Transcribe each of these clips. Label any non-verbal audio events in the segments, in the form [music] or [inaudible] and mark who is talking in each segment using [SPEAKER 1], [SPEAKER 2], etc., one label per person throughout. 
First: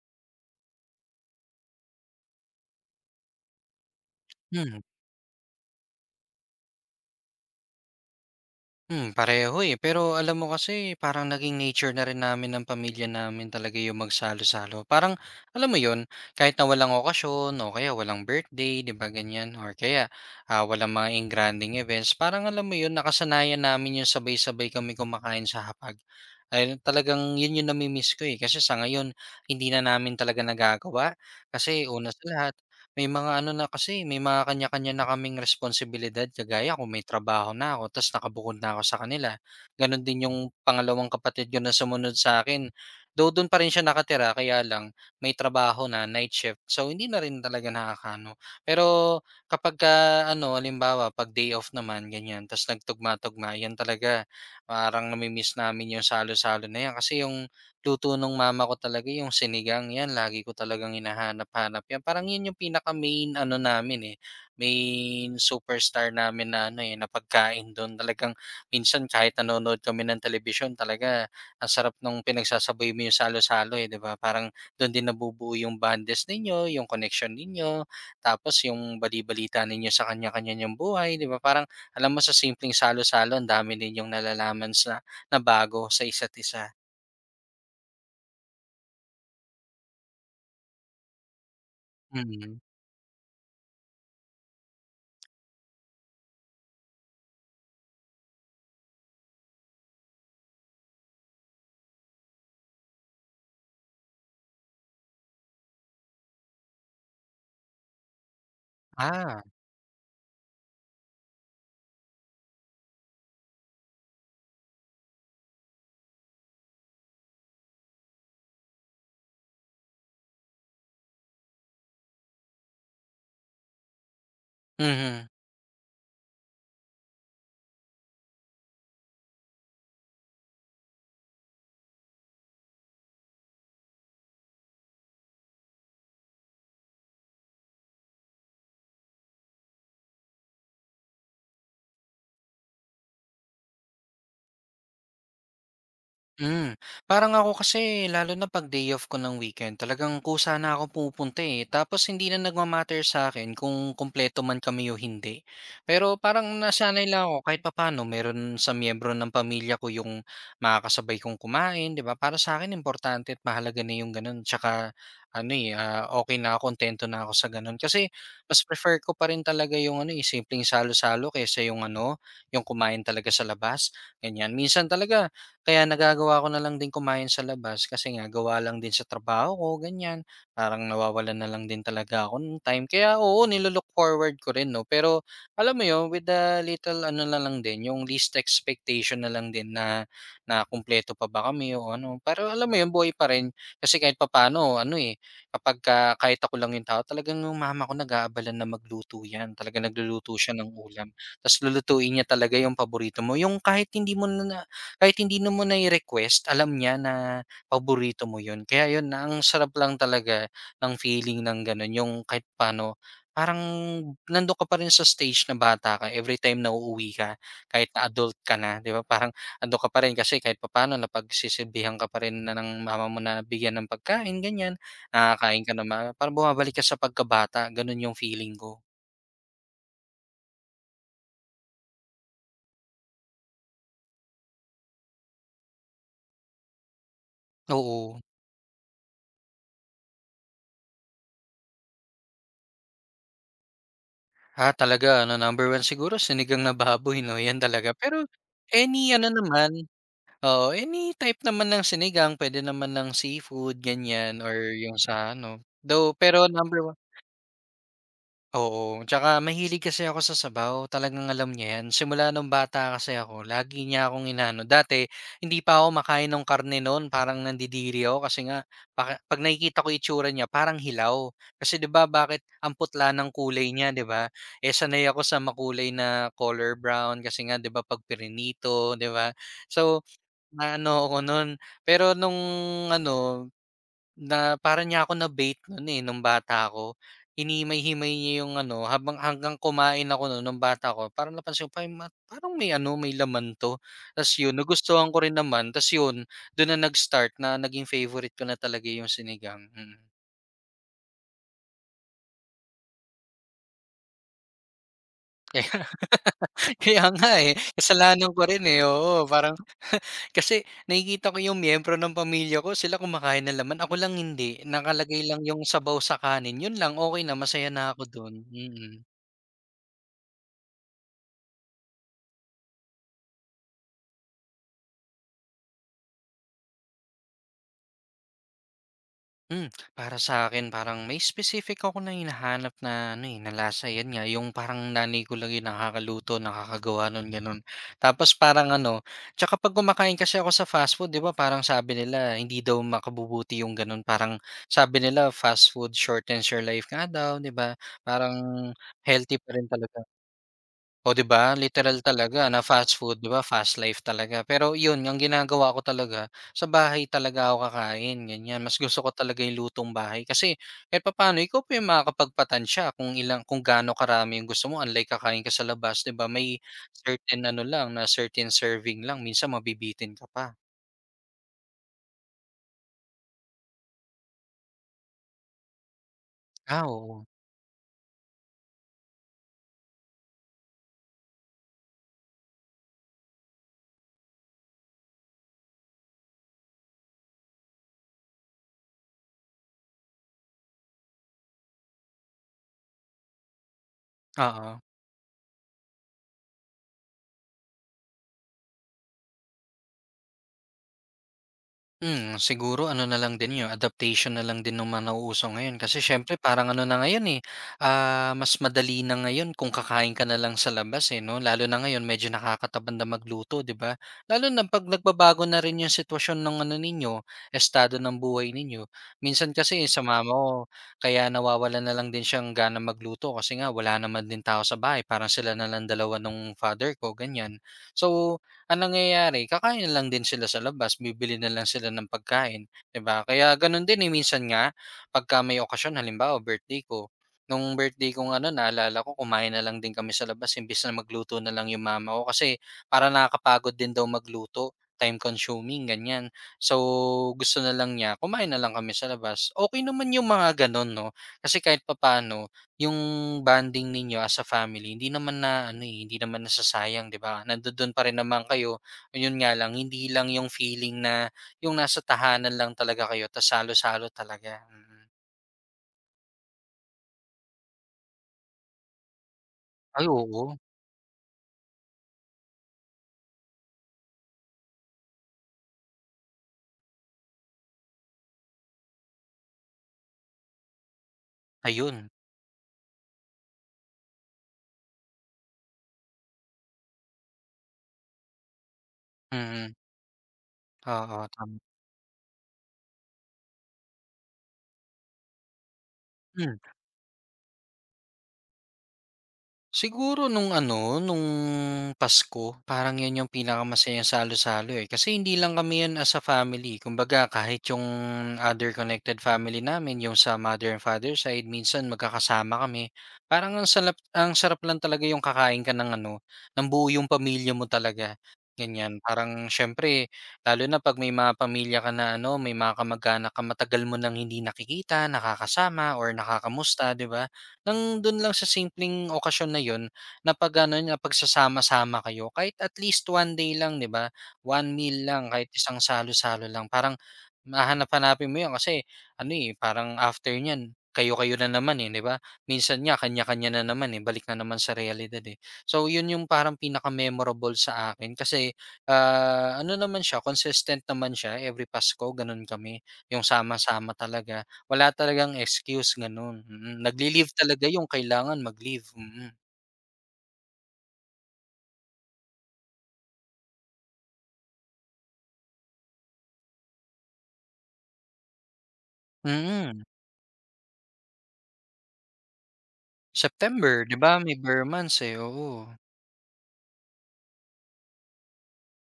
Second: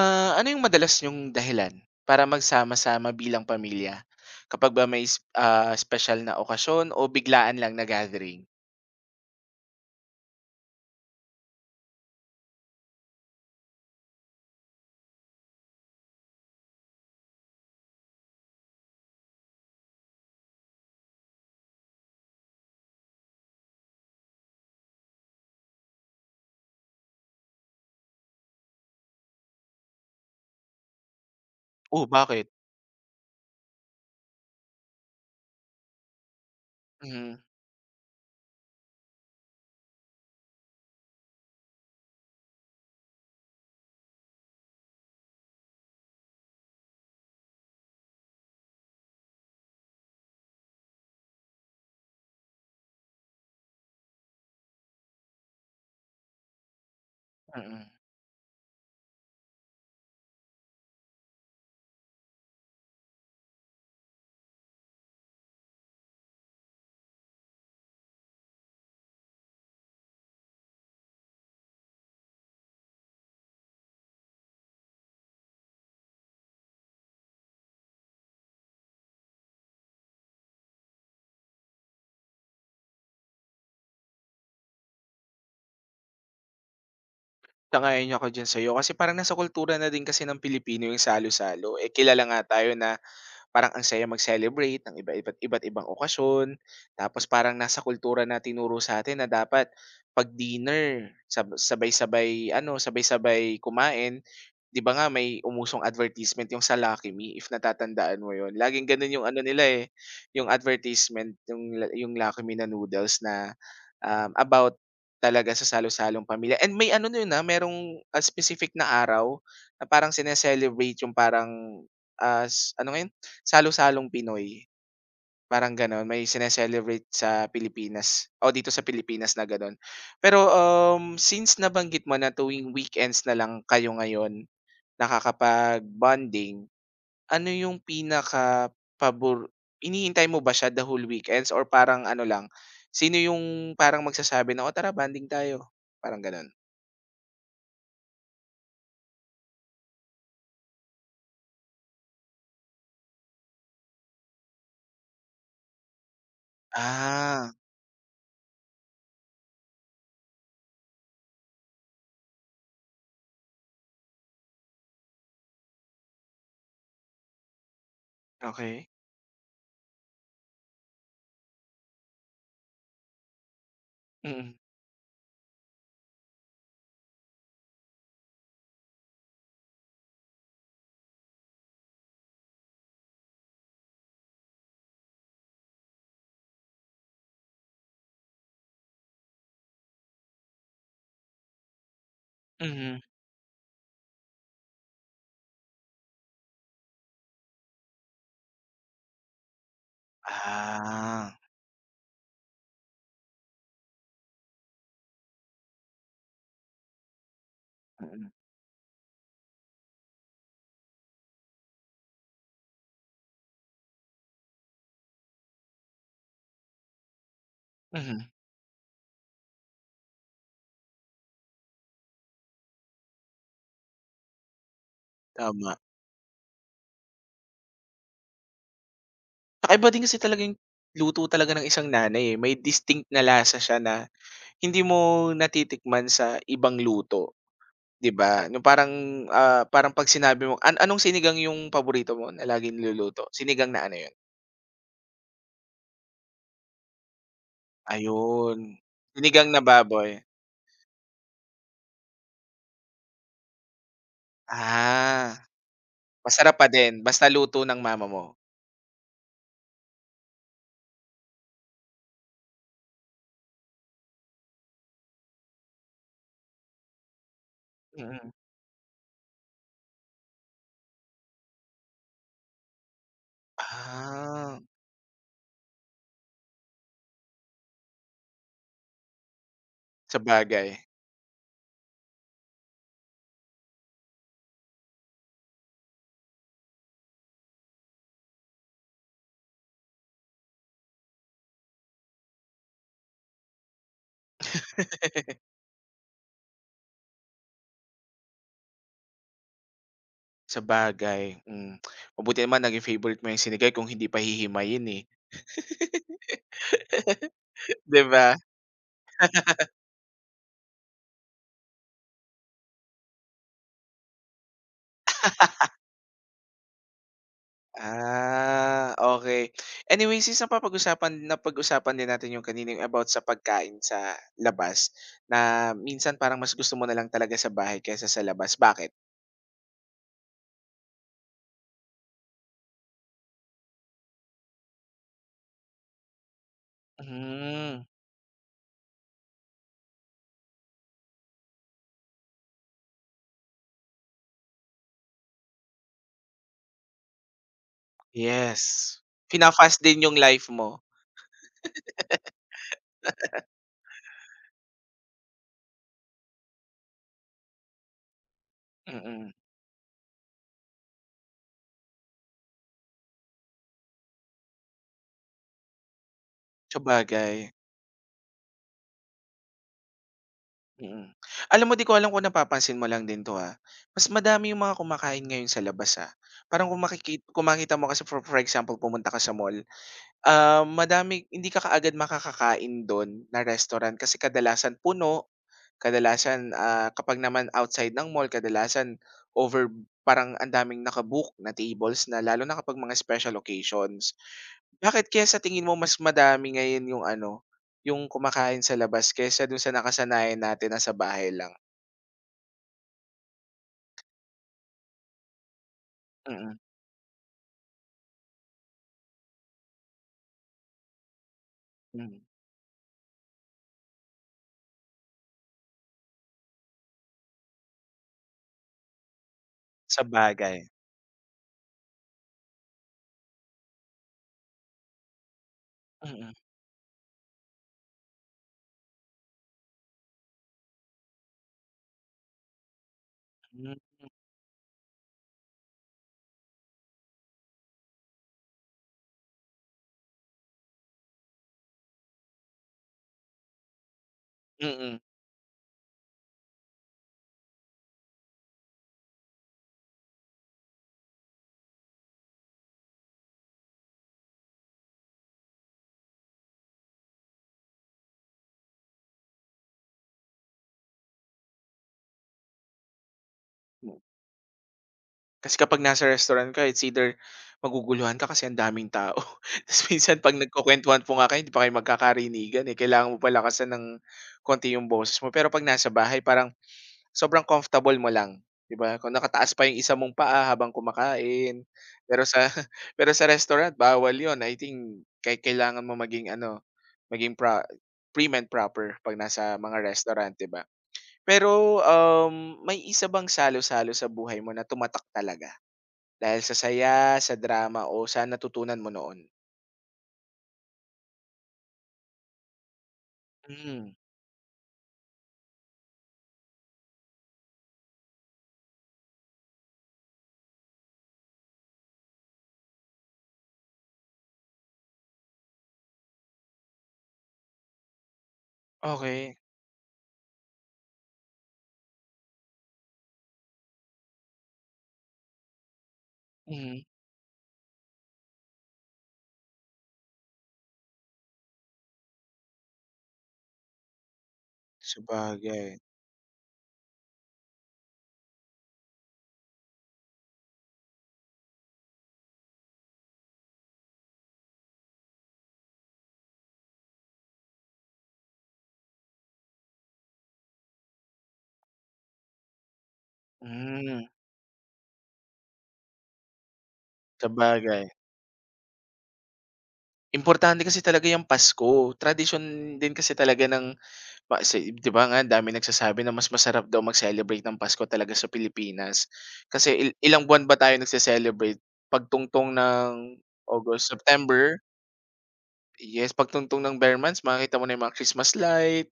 [SPEAKER 1] Ah, ano yung madalas yung dahilan para magsama-sama bilang pamilya? Kapag
[SPEAKER 2] Hmm,
[SPEAKER 1] ba may espesyal na okasyon o biglaan lang na gathering?
[SPEAKER 2] hmm. Pareho, eh. Pero alam mo kasi parang naging nature na rin namin ng pamilya namin talaga yung magsalo-salo. Parang alam mo yun, kahit na walang okasyon o kaya walang birthday, 'di ba ganyan, or kaya, walang mga engrandeng events, parang alam mo yun, nakasanayan namin yung sabay-sabay kami kumakain sa hapag. Ay, talagang yun yung nami-miss ko, eh. Kasi sa ngayon hindi na namin talaga nagagawa kasi
[SPEAKER 1] Oh,
[SPEAKER 2] una sa
[SPEAKER 1] bakit?
[SPEAKER 2] lahat may mga ano na kasi, may mga kanya-kanya na kaming responsibilidad kagaya ko may
[SPEAKER 1] Mhm,
[SPEAKER 2] trabaho na ako ta's nakabukod na ako sa kanila. Gano'n din yung pangalawang kapatid ko na sumunod sa'kin. Though doon pa rin siya nakatira kaya lang may trabaho na, night shift. So, hindi na rin talaga nakakaano. Pero kapagka ano, halimbawa 'pag day off naman ganyan ta's nagtugma-tugma, 'yan talaga parang nami-miss namin yung salo-salo na 'yan kasi yung
[SPEAKER 1] mm.
[SPEAKER 2] luto nung mama ko talaga yung sinigang, 'yan lagi ko talagang hinahanap-hanap 'yan. Parang 'yun yung pinaka-main ano namin, eh, main superstar namin na ano, eh, na pagkain do'n. Talagang minsan kahit nanonood kami ng telebisyon talaga ang sarap nung pinagsasabay mo yung salo-salo, eh, 'di ba? Parang do'n din nabubuo yung bondness ninyo, yung connection ninyo, tapos yung balibalita balita ninyo sa kanya-kanya niyong buhay, 'di ba? Parang alam mo sa simpleng salo-salo ang dami ninyong nalalaman sa na bago sa isa't isa.
[SPEAKER 1] Sang-ayon ako diyan sa'yo kasi parang nasa kultura na din kasi ng Pilipino yung salo-salo, eh, kilala nga
[SPEAKER 2] Mm.
[SPEAKER 1] tayo na parang ang saya mag-celebrate ng iba-iba't iba't iba't ibang okasyon. Tapos parang nasa kultura na tinuro sa atin na dapat 'pag dinner, sabay-sabay kumain. 'Di ba nga may umusong advertisement yung sa Lucky Me, if natatandaan mo yon, laging ganun yung ano
[SPEAKER 2] Ah.
[SPEAKER 1] nila, eh, yung advertisement, yung Lucky Me na noodles na, about talaga sa salo-salong pamilya. And may ano nun, na merong, specific na araw na parang sine yung parang, as ano nga salo-salong Pinoy,
[SPEAKER 2] Mhm.
[SPEAKER 1] parang gano'n. May sine sa Pilipinas o dito sa Pilipinas na gano'n. Pero, since nabanggit mo na tuwing weekends na lang kayo ngayon nakakapag-bonding, ano yung pinaka pabor hinihintay mo ba siya the whole weekends or parang ano lang, sino yung parang magsasabi na, "O tara bonding tayo," parang gano'n?
[SPEAKER 2] Hmm, Parang ako kasi lalo na 'pag day off ko ng weekend talagang kusa na ako pumupunta, eh. Tapos hindi na nagma sa akin kung kumpleto man kami o hindi. Pero parang nasanay lang ako
[SPEAKER 1] Ah,
[SPEAKER 2] kahit papaano meron sa miyembro ng pamilya ko yung makakasabay kong kumain, 'di ba? Para sa akin importante at mahalaga na yung gano'n tsaka ano, eh, okey na ako, kontento na ako sa gano'n. Kasi mas
[SPEAKER 1] okay.
[SPEAKER 2] prefer ko pa rin talaga yung ano, eh, simpleng salo-salo kaysa yung ano, yung kumain talaga sa labas,
[SPEAKER 1] Mm,
[SPEAKER 2] ganyan. Minsan talaga kaya nagagawa ko na lang din kumain sa labas kasi nga gawa lang din sa trabaho ko, ganyan. Parang nawawalan na lang din talaga ako ng time. Kaya oo, nilolook forward ko rin, no? Pero alam mo yun, with the little ano na lang din, yung least expectation na lang din na, na kumpleto pa ba kami o ano. Pero alam mo yun,
[SPEAKER 1] mhm.
[SPEAKER 2] buhay pa rin. Kasi kahit papano, ano eh, kahit ako lang yung tao, talagang yung mama ko nag-aabalan na magluto yan. Talaga nagluluto siya ng ulam.
[SPEAKER 1] Ah,
[SPEAKER 2] Tapos lulutuin niya talaga yung paborito mo. Yung kahit hindi mo na kahit hindi na mo nai-request, alam niya na paborito
[SPEAKER 1] mm,
[SPEAKER 2] mo yun. Kaya yun, ang sarap lang talaga ng feeling ng gano'n, yung kahit paano parang nandun ka pa rin sa stage na bata ka every time na uuwi ka, kahit na
[SPEAKER 1] mhm,
[SPEAKER 2] adult ka na, 'di ba? Parang andun ka pa rin kasi kahit papaano napagsisilbihan ka pa rin na ng mama mo na bigyan ng pagkain, ganyan. Nakakain ka
[SPEAKER 1] tama.
[SPEAKER 2] na ma parang bumabalik ka sa pagkabata, gano'n yung feeling ko.
[SPEAKER 1] Kakaiba din kasi talaga yung luto talaga ng isang nanay, eh. May distinct na lasa siya na hindi mo natitikman sa ibang luto, 'di
[SPEAKER 2] Oo.
[SPEAKER 1] ba? No parang, 'pag sinabi mong anong sinigang yung paborito mo na laging niluluto? Sinigang na ano yun?
[SPEAKER 2] Ah, talaga ano, #1 siguro sinigang na baboy 'no, 'yan talaga. Pero
[SPEAKER 1] Ayun,
[SPEAKER 2] any ano
[SPEAKER 1] sinigang na
[SPEAKER 2] naman,
[SPEAKER 1] baboy.
[SPEAKER 2] oo, any type naman ng sinigang, pwede naman ng seafood, ganyan or yung sa
[SPEAKER 1] Ah,
[SPEAKER 2] ano, though pero
[SPEAKER 1] masarap pa
[SPEAKER 2] #1
[SPEAKER 1] din basta luto ng mama mo?
[SPEAKER 2] oo, tsaka mahilig kasi ako sa sabaw, talagang alam niya 'yan. Simula nung bata kasi ako, lagi niya akong inano. Dati hindi pa ako makain ng karne noon, parang nandidiri ako
[SPEAKER 1] Mm.
[SPEAKER 2] kasi nga baka 'pag nakikita ko itsura niya parang hilaw. Kasi 'di ba bakit ang putla ng kulay niya, 'di ba?
[SPEAKER 1] Ah,
[SPEAKER 2] Eh, sanay ako sa makulay na color brown kasi nga 'di ba 'pag prinito, 'di ba? So,
[SPEAKER 1] sabagay.
[SPEAKER 2] ano ako no'n. Pero nung ano na parang niya ako na-bait nun, eh, nung bata ako. Hinimay-himay niya yung ano, habang hanggang kumain ako nun nung bata ko parang napansin ko, "Ay ma parang may ano, may laman 'to." Ta's yun, nagustuhan ko rin
[SPEAKER 1] [laughs]
[SPEAKER 2] naman, ta's yun, dun na nag-start na naging favorite ko na talaga yung sinigang, mm.
[SPEAKER 1] Sabagay, hmm. Mabuti naman naging favorite mo yung sinigay kung hindi pa hihimayin, eh,
[SPEAKER 2] Kaya [laughs] kaya nga, eh,
[SPEAKER 1] [laughs] 'di
[SPEAKER 2] kasalanan
[SPEAKER 1] ba?
[SPEAKER 2] ko rin, eh, oo. Parang kasi nakikita ko yung miyembro ng pamilya ko, sila kumakain ng laman, ako lang hindi. Nakalagay lang yung sabaw sa kanin, yun lang, okay na, masaya na ako dun,
[SPEAKER 1] Ah,
[SPEAKER 2] mm.
[SPEAKER 1] okay. Anyway, since napag-usapan din natin yung kanina yung about sa pagkain sa labas, na minsan parang mas gusto mo na lang talaga sa bahay kaysa sa labas, bakit?
[SPEAKER 2] Para sa akin parang may specific ako na hinahanap na ano, eh, na lasa, 'yan nga yung parang nanay ko lang yung nakakaluto, nakakagawa nun, gano'n.
[SPEAKER 1] Hmm,
[SPEAKER 2] Tapos parang ano 'tsaka 'pag kumakain kasi ako sa fast food, 'di ba, parang sabi nila hindi daw makabubuti yung gano'n, parang sabi nila fast food shortens your life nga daw, 'di ba? Parang
[SPEAKER 1] yes.
[SPEAKER 2] healthy pa rin
[SPEAKER 1] Fina-fast din
[SPEAKER 2] talaga.
[SPEAKER 1] yung life mo.
[SPEAKER 2] Oh, 'di ba literal talaga na fast food, 'di ba, fast life talaga. Pero 'yun ang ginagawa ko talaga, sa bahay talaga ako kakain, ganiyan. Mas
[SPEAKER 1] Mm,
[SPEAKER 2] gusto ko
[SPEAKER 1] mm,
[SPEAKER 2] talaga yung lutong bahay kasi kahit papaano ikaw pa yung makakapagpatansya kung ilang kung gaano karami yung gusto mo unlike kakain ka sa labas, 'di ba, may certain
[SPEAKER 1] sabagay,
[SPEAKER 2] ano lang na certain serving lang minsan mabibitin ka pa.
[SPEAKER 1] mm. Mm. Alam mo, 'di ko alam kung napapansin mo lang din 'to, mas madami yung mga kumakain ngayon sa labas, ah. Parang
[SPEAKER 2] Ah, oo.
[SPEAKER 1] kung makita mo kasi for example pumunta ka sa mall, ah, madami hindi ka kaagad makakakain dun na restaurant kasi kadalasan puno, kadalasan, kapag naman outside ng mall kadalasan over parang ang daming na tables na lalo na kapag mga special occasions.
[SPEAKER 2] Oo.
[SPEAKER 1] Bakit kaya sa tingin mo mas madami ngayon yung ano, yung kumakain sa labas kaysa dun sa nakasanayan natin na sa bahay lang?
[SPEAKER 2] Siguro ano na lang din 'yon, adaptation na lang din ng mga nauuso ngayon kasi siyempre
[SPEAKER 1] Mm,
[SPEAKER 2] parang ano na ngayon, eh, mas madali na ngayon kung kakain ka na lang sa labas, eh, 'no? Lalo na ngayon
[SPEAKER 1] hmm.
[SPEAKER 2] medyo nakakatamad na magluto, 'di ba? Lalo na 'pag nagbabago na rin yung sitwasyon ng ano ninyo, estado ng buhay ninyo. Minsan kasi sa mama
[SPEAKER 1] Sabagay.
[SPEAKER 2] ko kaya nawawala na lang din siyang ganang magluto kasi nga wala naman din tao sa bahay, parang sila na lang dalawa
[SPEAKER 1] Mm,
[SPEAKER 2] nung father ko, ganyan. So ang nangyayari kakain lang din sila sa labas, bibili na lang sila ng pagkain, 'di ba? Kaya gano'n din, eh, minsan nga pagka may okasyon halimbawa birthday ko, nung birthday kong ano naalala ko kumain na lang din kami sa labas imbes na magluto na lang yung mama ko kasi para nakakapagod din daw magluto,
[SPEAKER 1] hmm,
[SPEAKER 2] time consuming ganyan. So, gusto na lang niya kumain na lang kami sa labas. Okey naman yung mga gano'n 'no, kasi kahit papaano yung bonding ninyo as a family hindi naman na ano, eh, hindi naman nasasayang 'di ba? Nandodo'n pa rin naman kayo, yun nga lang hindi lang yung feeling na yung nasa tahanan lang talaga kayo tas salo
[SPEAKER 1] mm.
[SPEAKER 2] halo talaga, mm.
[SPEAKER 1] Kasi kapag nasa restaurant ka, it's either maguguluhan ka kasi ang daming tao. [laughs] Ta's
[SPEAKER 2] Ay
[SPEAKER 1] minsan 'pag
[SPEAKER 2] oo,
[SPEAKER 1] nagkukuwentuhan po nga kayo, hindi pa kayo magkakarinigan, eh, kailangan mo pa lakasan ng konti yung boses mo. Pero 'pag nasa bahay parang sobrang comfortable mo lang, 'di ba? Kung nakataas pa yung isa mong paa habang kumakain.
[SPEAKER 2] ayun.
[SPEAKER 1] Pero sa [laughs] pero sa restaurant bawal yon. I think kailangan mo maging ano, maging prim and proper 'pag nasa
[SPEAKER 2] Mm,
[SPEAKER 1] mga restaurant, 'di ba?
[SPEAKER 2] oo,
[SPEAKER 1] Pero,
[SPEAKER 2] tama.
[SPEAKER 1] may isa bang salo-salo sa buhay mo na tumatak talaga? Dahil sa
[SPEAKER 2] Hmm.
[SPEAKER 1] saya, sa drama o sa natutunan mo noon?
[SPEAKER 2] Siguro nung ano, nung Pasko, parang 'yun yung
[SPEAKER 1] Hmm,
[SPEAKER 2] pinakamasayang salo-salo, eh. Kasi hindi lang kami 'yun as a family, kumbaga kahit yung other connected family namin, yung sa mother and father side, minsan magkakasama kami. Parang ang salap ang sarap lang talaga yung kakain ka ng ano, ng buo yung pamilya mo talaga, ganiyan.
[SPEAKER 1] okey.
[SPEAKER 2] Parang siyempre lalo na 'pag may mga pamilya ka na ano, may mga kamag-anak ka matagal mo nang hindi nakikita, nakakasama or
[SPEAKER 1] Mhm.
[SPEAKER 2] nakakamusta, 'di ba? Nang dun lang sa simpleng okasyon na yun, napag-ano napagsasama-sama kayo kahit at least one day lang 'di ba? One meal lang, kahit
[SPEAKER 1] Sabagay,
[SPEAKER 2] isang salo-salo lang parang hahanap-hanapin mo yun kasi ano, eh, parang after niyan kayo-kayo na naman, eh, 'di ba? Minsan nga kanya-kanya na naman, eh, balik na naman sa realidad, eh. So yun yung parang pinaka-memorable sa akin kasi, ano naman siya consistent naman siya every Pasko ganun kami, yung sama-sama
[SPEAKER 1] hmm,
[SPEAKER 2] talaga. Wala talagang excuse gano'n, mm. Nagli-leave talaga
[SPEAKER 1] sabagay.
[SPEAKER 2] yung kailangan mag-leave, mm.
[SPEAKER 1] Importante kasi talaga yung Pasko, tradisyon din kasi talaga ng pa si 'di ba nga ang daming nagsasabi na mas masarap daw mag-celebrate ng Pasko talaga sa Pilipinas.
[SPEAKER 2] Mm,
[SPEAKER 1] Kasi ilang buwan ba tayo nagse-celebrate? Pagtungtong ng
[SPEAKER 2] September
[SPEAKER 1] August,
[SPEAKER 2] 'di ba may
[SPEAKER 1] September?
[SPEAKER 2] bare months, eh, oo.
[SPEAKER 1] Yes, pagtungtong ng Bear months makikita mo na yung mga Christmas light,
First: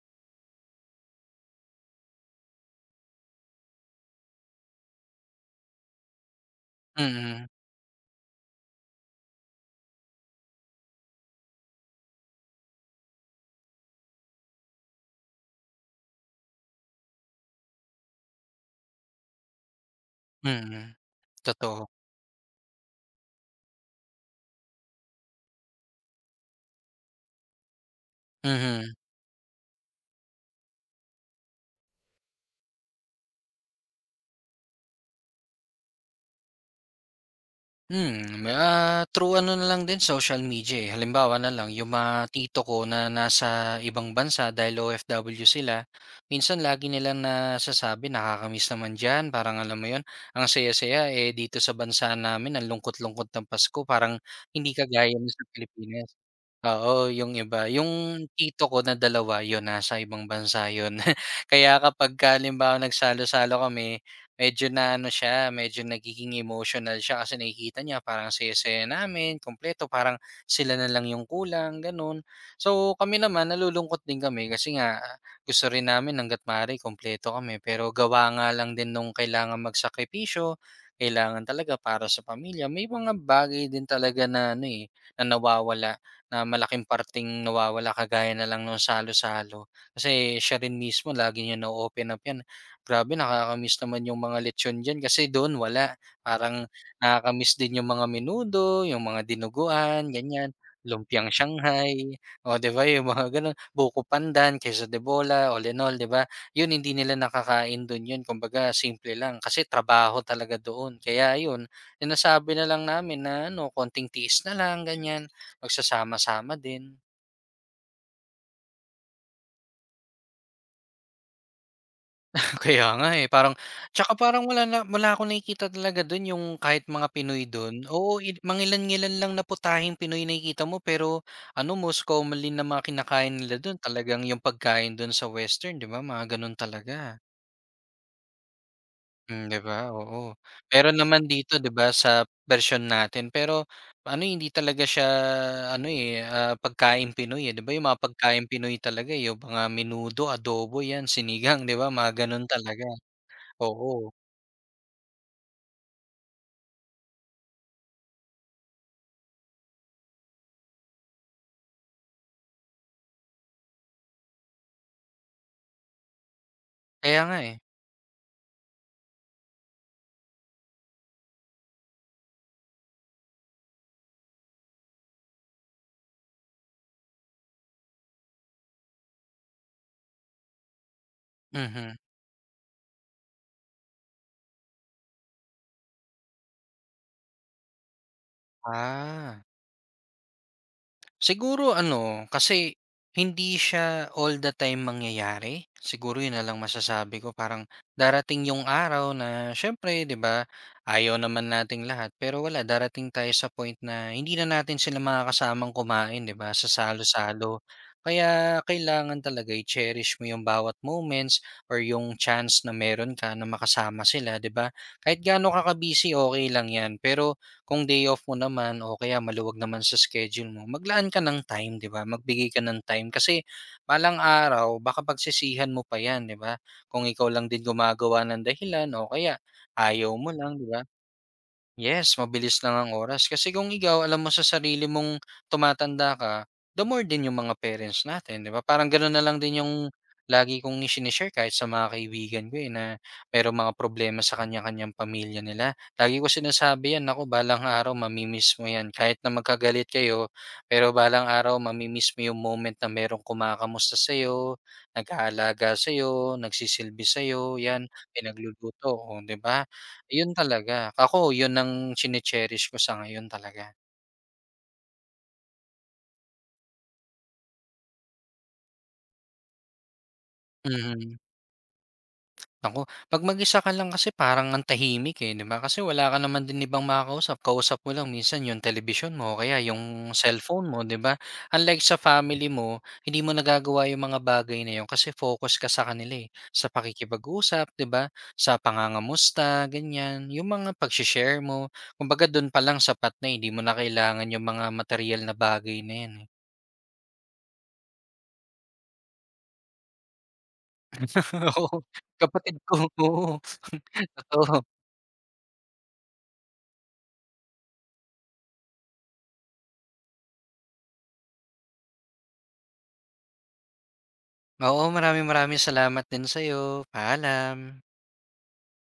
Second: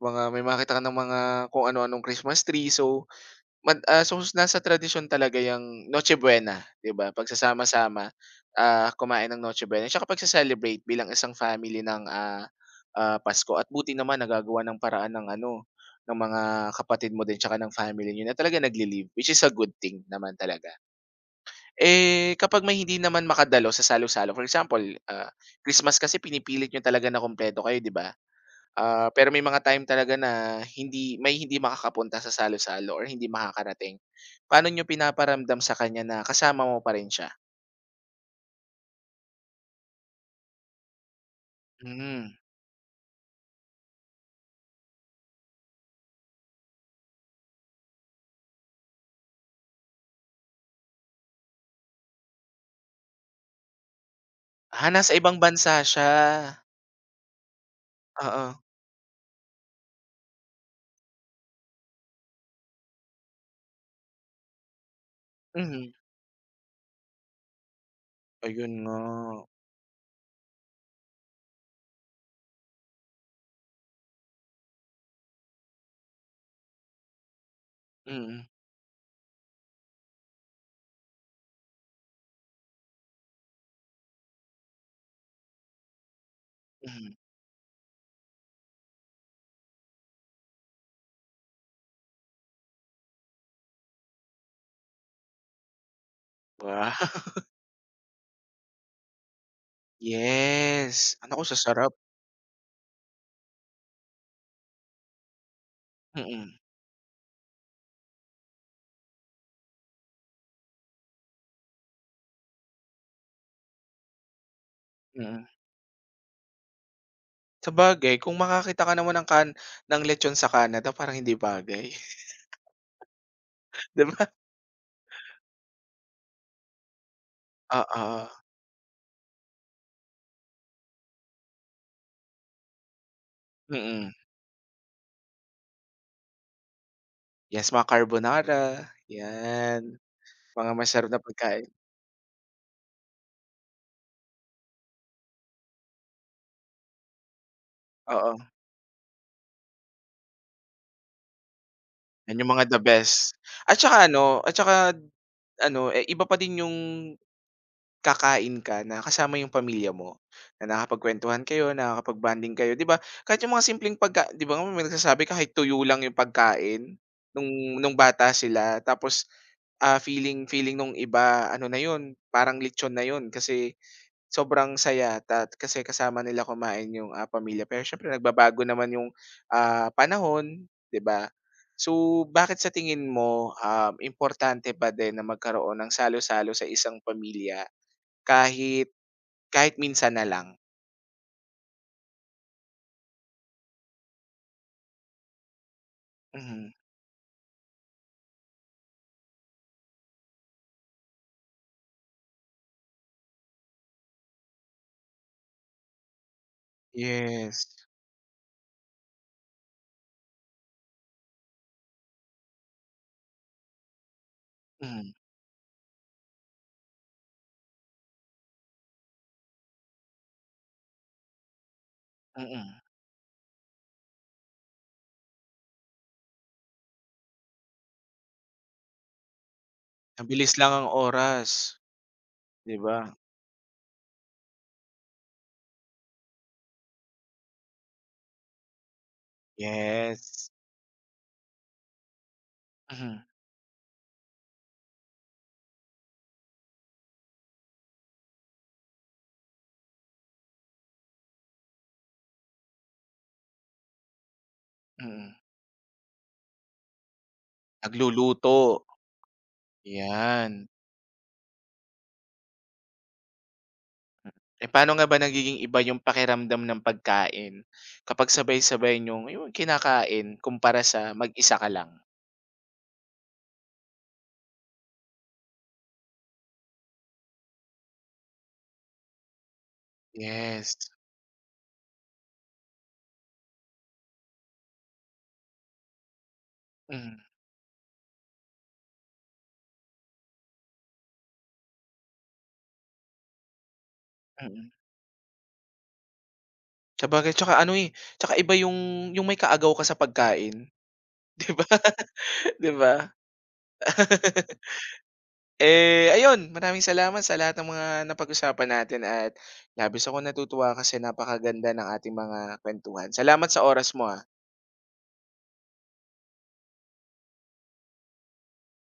[SPEAKER 1] mga may makita ka ng mga kung ano-anong Christmas tree. So nasa tradisyon talaga yang Noche Buena, 'di ba?
[SPEAKER 2] Mm,
[SPEAKER 1] Pagsasama-sama, kumain ng Noche Buena tsaka pagse-celebrate bilang isang family ng, Pasko at buti naman nagagawa ng paraan ng ano, ng mga kapatid mo din tsaka ng family niyo na talaga nagle-leave, which is a good thing naman talaga.
[SPEAKER 2] mm. Totoo,
[SPEAKER 1] Eh, kapag may hindi naman makadalo sa salo-salo, for example, ah, Christmas kasi pinipilit niyo talaga na kumpleto kayo, 'di ba?
[SPEAKER 2] mhm.
[SPEAKER 1] Ah, pero may mga time talaga na hindi makakapunta sa salo-salo or hindi makakarating. Paano niyo pinaparamdam sa kanya na kasama mo pa rin siya?
[SPEAKER 2] Through ano na lang din social media, eh. Halimbawa na lang yung mga
[SPEAKER 1] Hmm.
[SPEAKER 2] tito ko na nasa ibang bansa dahil OFW sila, minsan lagi nilang nasasabi, "Nakakamiss naman diyan." Parang alam mo 'yun, ang saya-saya, eh, dito sa bansa namin ang lungkot-lungkot ng Pasko parang hindi
[SPEAKER 1] Ah,
[SPEAKER 2] kagaya
[SPEAKER 1] nasa
[SPEAKER 2] ng
[SPEAKER 1] ibang
[SPEAKER 2] sa
[SPEAKER 1] bansa
[SPEAKER 2] Pilipinas.
[SPEAKER 1] siya.
[SPEAKER 2] Oo, yung iba. Yung
[SPEAKER 1] Oo,
[SPEAKER 2] tito ko na dalawa 'yun, nasa ibang bansa 'yun. [laughs] Kaya kapagka halimbawa nagsalo-salo kami medyo na ano siya, medyo
[SPEAKER 1] mhm.
[SPEAKER 2] nagiging emotional siya kasi nakikita niya parang ang
[SPEAKER 1] Ayun
[SPEAKER 2] saya-saya
[SPEAKER 1] nga.
[SPEAKER 2] namin, kumpleto, parang sila na lang yung kulang, gano'n. So, kami naman nalulungkot din kami kasi nga gusto rin namin hangga't maaari kumpleto kami, pero gawa
[SPEAKER 1] Mm,
[SPEAKER 2] nga lang din nung kailangan magsakripisyo, kailangan talaga para sa pamilya. May mga bagay din talaga na ano, eh, na nawawala, na malaking
[SPEAKER 1] mhm.
[SPEAKER 2] parting nawawala kagaya na lang nung salo-salo. Kasi siya rin mismo lagi niya na open up 'yan. Grabe nakakamiss naman yung mga lechon diyan kasi doon wala. Parang
[SPEAKER 1] Wow. [laughs]
[SPEAKER 2] nakakamiss din yung mga menudo, yung mga dinuguan, ganyan,
[SPEAKER 1] Yes. Ano
[SPEAKER 2] lumpiang
[SPEAKER 1] naku sasarap.
[SPEAKER 2] Shanghai, oh, 'di ba yung mga gano'n, buko pandan, queso de bola, all in all, 'di ba?
[SPEAKER 1] Mm,
[SPEAKER 2] Yun hindi nila nakakain dun yun kumbaga simple lang kasi trabaho talaga doon. Kaya yun sinasabi na lang namin na ano, konting tiis na lang ganyan,
[SPEAKER 1] mm.
[SPEAKER 2] magsasama-sama din.
[SPEAKER 1] Sabagay kung makakita ka naman ng ng lechon sa Canada parang hindi bagay, [laughs]
[SPEAKER 2] Kaya nga, eh, parang
[SPEAKER 1] 'di
[SPEAKER 2] tsaka
[SPEAKER 1] ba?
[SPEAKER 2] parang wala na wala akong nakikita talaga dun yung kahit mga Pinoy dun. Oo,
[SPEAKER 1] Oo,
[SPEAKER 2] i mangilan-ngilan lang na putahing Pinoy nakikita mo pero ano, most commonly na mga kinakain nila dun
[SPEAKER 1] mm.
[SPEAKER 2] talagang yung pagkain dun sa western, 'di ba? Mga ganun talaga.
[SPEAKER 1] Yes, mga carbonara,
[SPEAKER 2] Hmm, 'di ba?
[SPEAKER 1] 'yan.
[SPEAKER 2] Oo.
[SPEAKER 1] Mga
[SPEAKER 2] Pero
[SPEAKER 1] masarap na
[SPEAKER 2] naman dito,
[SPEAKER 1] pagkain,
[SPEAKER 2] 'di ba, sa version natin pero ano, eh, hindi talaga siya ano, eh, pagkain Pinoy, eh. 'Di ba yung mga
[SPEAKER 1] oo.
[SPEAKER 2] pagkain Pinoy talaga eh, yung mga menudo, adobo, 'yan, sinigang, 'di ba? Mga
[SPEAKER 1] 'Yan
[SPEAKER 2] ganun
[SPEAKER 1] yung mga the
[SPEAKER 2] talaga,
[SPEAKER 1] best.
[SPEAKER 2] oo.
[SPEAKER 1] At saka ano, eh, iba pa din yung kakain ka na kasama yung pamilya mo, na nakakapagkuwentuhan kayo, nakakapag-bonding kayo, 'di ba? Kahit yung mga simpleng 'di ba nga may nagsasabi kahit tuyo lang yung pagkain
[SPEAKER 2] Kaya nga, eh.
[SPEAKER 1] nung nung bata sila tapos, feeling feeling nung iba ano na yun, parang lechon na yun kasi sobrang saya kasi kasama nila kumain yung, pamilya pero siyempre nagbabago naman yung, panahon, 'di ba?
[SPEAKER 2] Mhm.
[SPEAKER 1] So, bakit sa tingin mo, importante pa din na magkaroon ng salo-salo sa isang pamilya kahit
[SPEAKER 2] Ah,
[SPEAKER 1] kahit minsan na lang?
[SPEAKER 2] Siguro ano, kasi hindi siya all the time mangyayari. Siguro 'yun na lang
[SPEAKER 1] Mhm.
[SPEAKER 2] masasabi ko, parang darating yung araw na siyempre 'di ba, ayaw naman nating lahat, pero wala darating tayo sa point na hindi na natin sila makakasamang kumain 'di ba, sa salo-salo.
[SPEAKER 1] Yes.
[SPEAKER 2] Kaya kailangan talaga i-cherish mo yung bawat moments or yung chance na meron ka na makasama sila 'di ba.
[SPEAKER 1] Mhm,
[SPEAKER 2] Kahit gaano ka ka-busy, okay lang 'yan, pero kung day off mo naman o kaya maluwag naman sa schedule mo, maglaan ka ng time, 'di ba? Magbigay ka
[SPEAKER 1] mm.
[SPEAKER 2] ng time kasi balang araw baka pagsisihan mo pa 'yan, 'di ba? Kung ikaw lang din gumagawa ng dahilan o kaya ayaw
[SPEAKER 1] Ang
[SPEAKER 2] mo
[SPEAKER 1] bilis
[SPEAKER 2] lang, 'di
[SPEAKER 1] lang
[SPEAKER 2] ba?
[SPEAKER 1] ang oras,
[SPEAKER 2] Yes, mabilis lang
[SPEAKER 1] 'di
[SPEAKER 2] ang
[SPEAKER 1] ba?
[SPEAKER 2] oras kasi kung ikaw alam mo sa sarili mong tumatanda ka, the more din yung mga parents natin, 'di ba? Parang gano'n na lang din yung
[SPEAKER 1] Yes.
[SPEAKER 2] lagi kong shini-share kahit sa mga kaibigan ko, eh, na
[SPEAKER 1] Mhm,
[SPEAKER 2] merong mga problema sa kanya-kanyang pamilya nila. Lagi ko sinasabi yan, "Naku, balang araw mamimiss mo yan kahit na magkagalit kayo, pero balang araw mamimiss mo yung moment na merong kumakamusta sa'yo,
[SPEAKER 1] mm.
[SPEAKER 2] nag-aalaga sa'yo, nagsisilbi sa'yo, yan,
[SPEAKER 1] Nagluluto,
[SPEAKER 2] pinagluluto." Oh, 'di ba? Yun
[SPEAKER 1] 'yan.
[SPEAKER 2] talaga. Ako yun ang chine-cherish ko sa ngayon talaga.
[SPEAKER 1] Eh, paano nga ba nagiging iba yung pakiramdam ng pagkain kapag sabay-sabay niyong yung kinakain kumpara sa
[SPEAKER 2] Mhm.
[SPEAKER 1] mag-isa ka lang?
[SPEAKER 2] Naku, 'pag mag-isa ka lang kasi parang ang tahimik, eh, 'di ba? Kasi wala ka naman din ibang makakausap. Kausap mo lang minsan yung television mo o kaya yung cellphone
[SPEAKER 1] Yes.
[SPEAKER 2] mo, 'di ba? Unlike sa family mo, hindi mo nagagawa yung mga bagay na yun kasi focus ka sa kanila, eh. Sa
[SPEAKER 1] Mm,
[SPEAKER 2] pakikipag-usap, 'di ba? Sa pangangamusta, ganyan. Yung mga pagse-share mo. Kumbaga dun pa lang sapat na, eh, hindi mo na kailangan yung mga
[SPEAKER 1] mm.
[SPEAKER 2] material na bagay na yan, eh.
[SPEAKER 1] Sabagay tsaka ano, eh, tsaka iba yung may kaagaw ka sa pagkain, [laughs] 'di
[SPEAKER 2] [laughs]
[SPEAKER 1] ba?
[SPEAKER 2] Oo,
[SPEAKER 1] [laughs]
[SPEAKER 2] kapatid
[SPEAKER 1] 'Di
[SPEAKER 2] ko,
[SPEAKER 1] ba?
[SPEAKER 2] oo. [laughs] Totoo.
[SPEAKER 1] [laughs] Eh, ayun maraming salamat sa lahat ng mga napag-usapan natin at labis akong natutuwa kasi napakaganda ng ating mga kuwentuhan. Salamat sa oras mo, ah.
[SPEAKER 2] Oo, maraming maraming salamat din sa'yo. Paalam.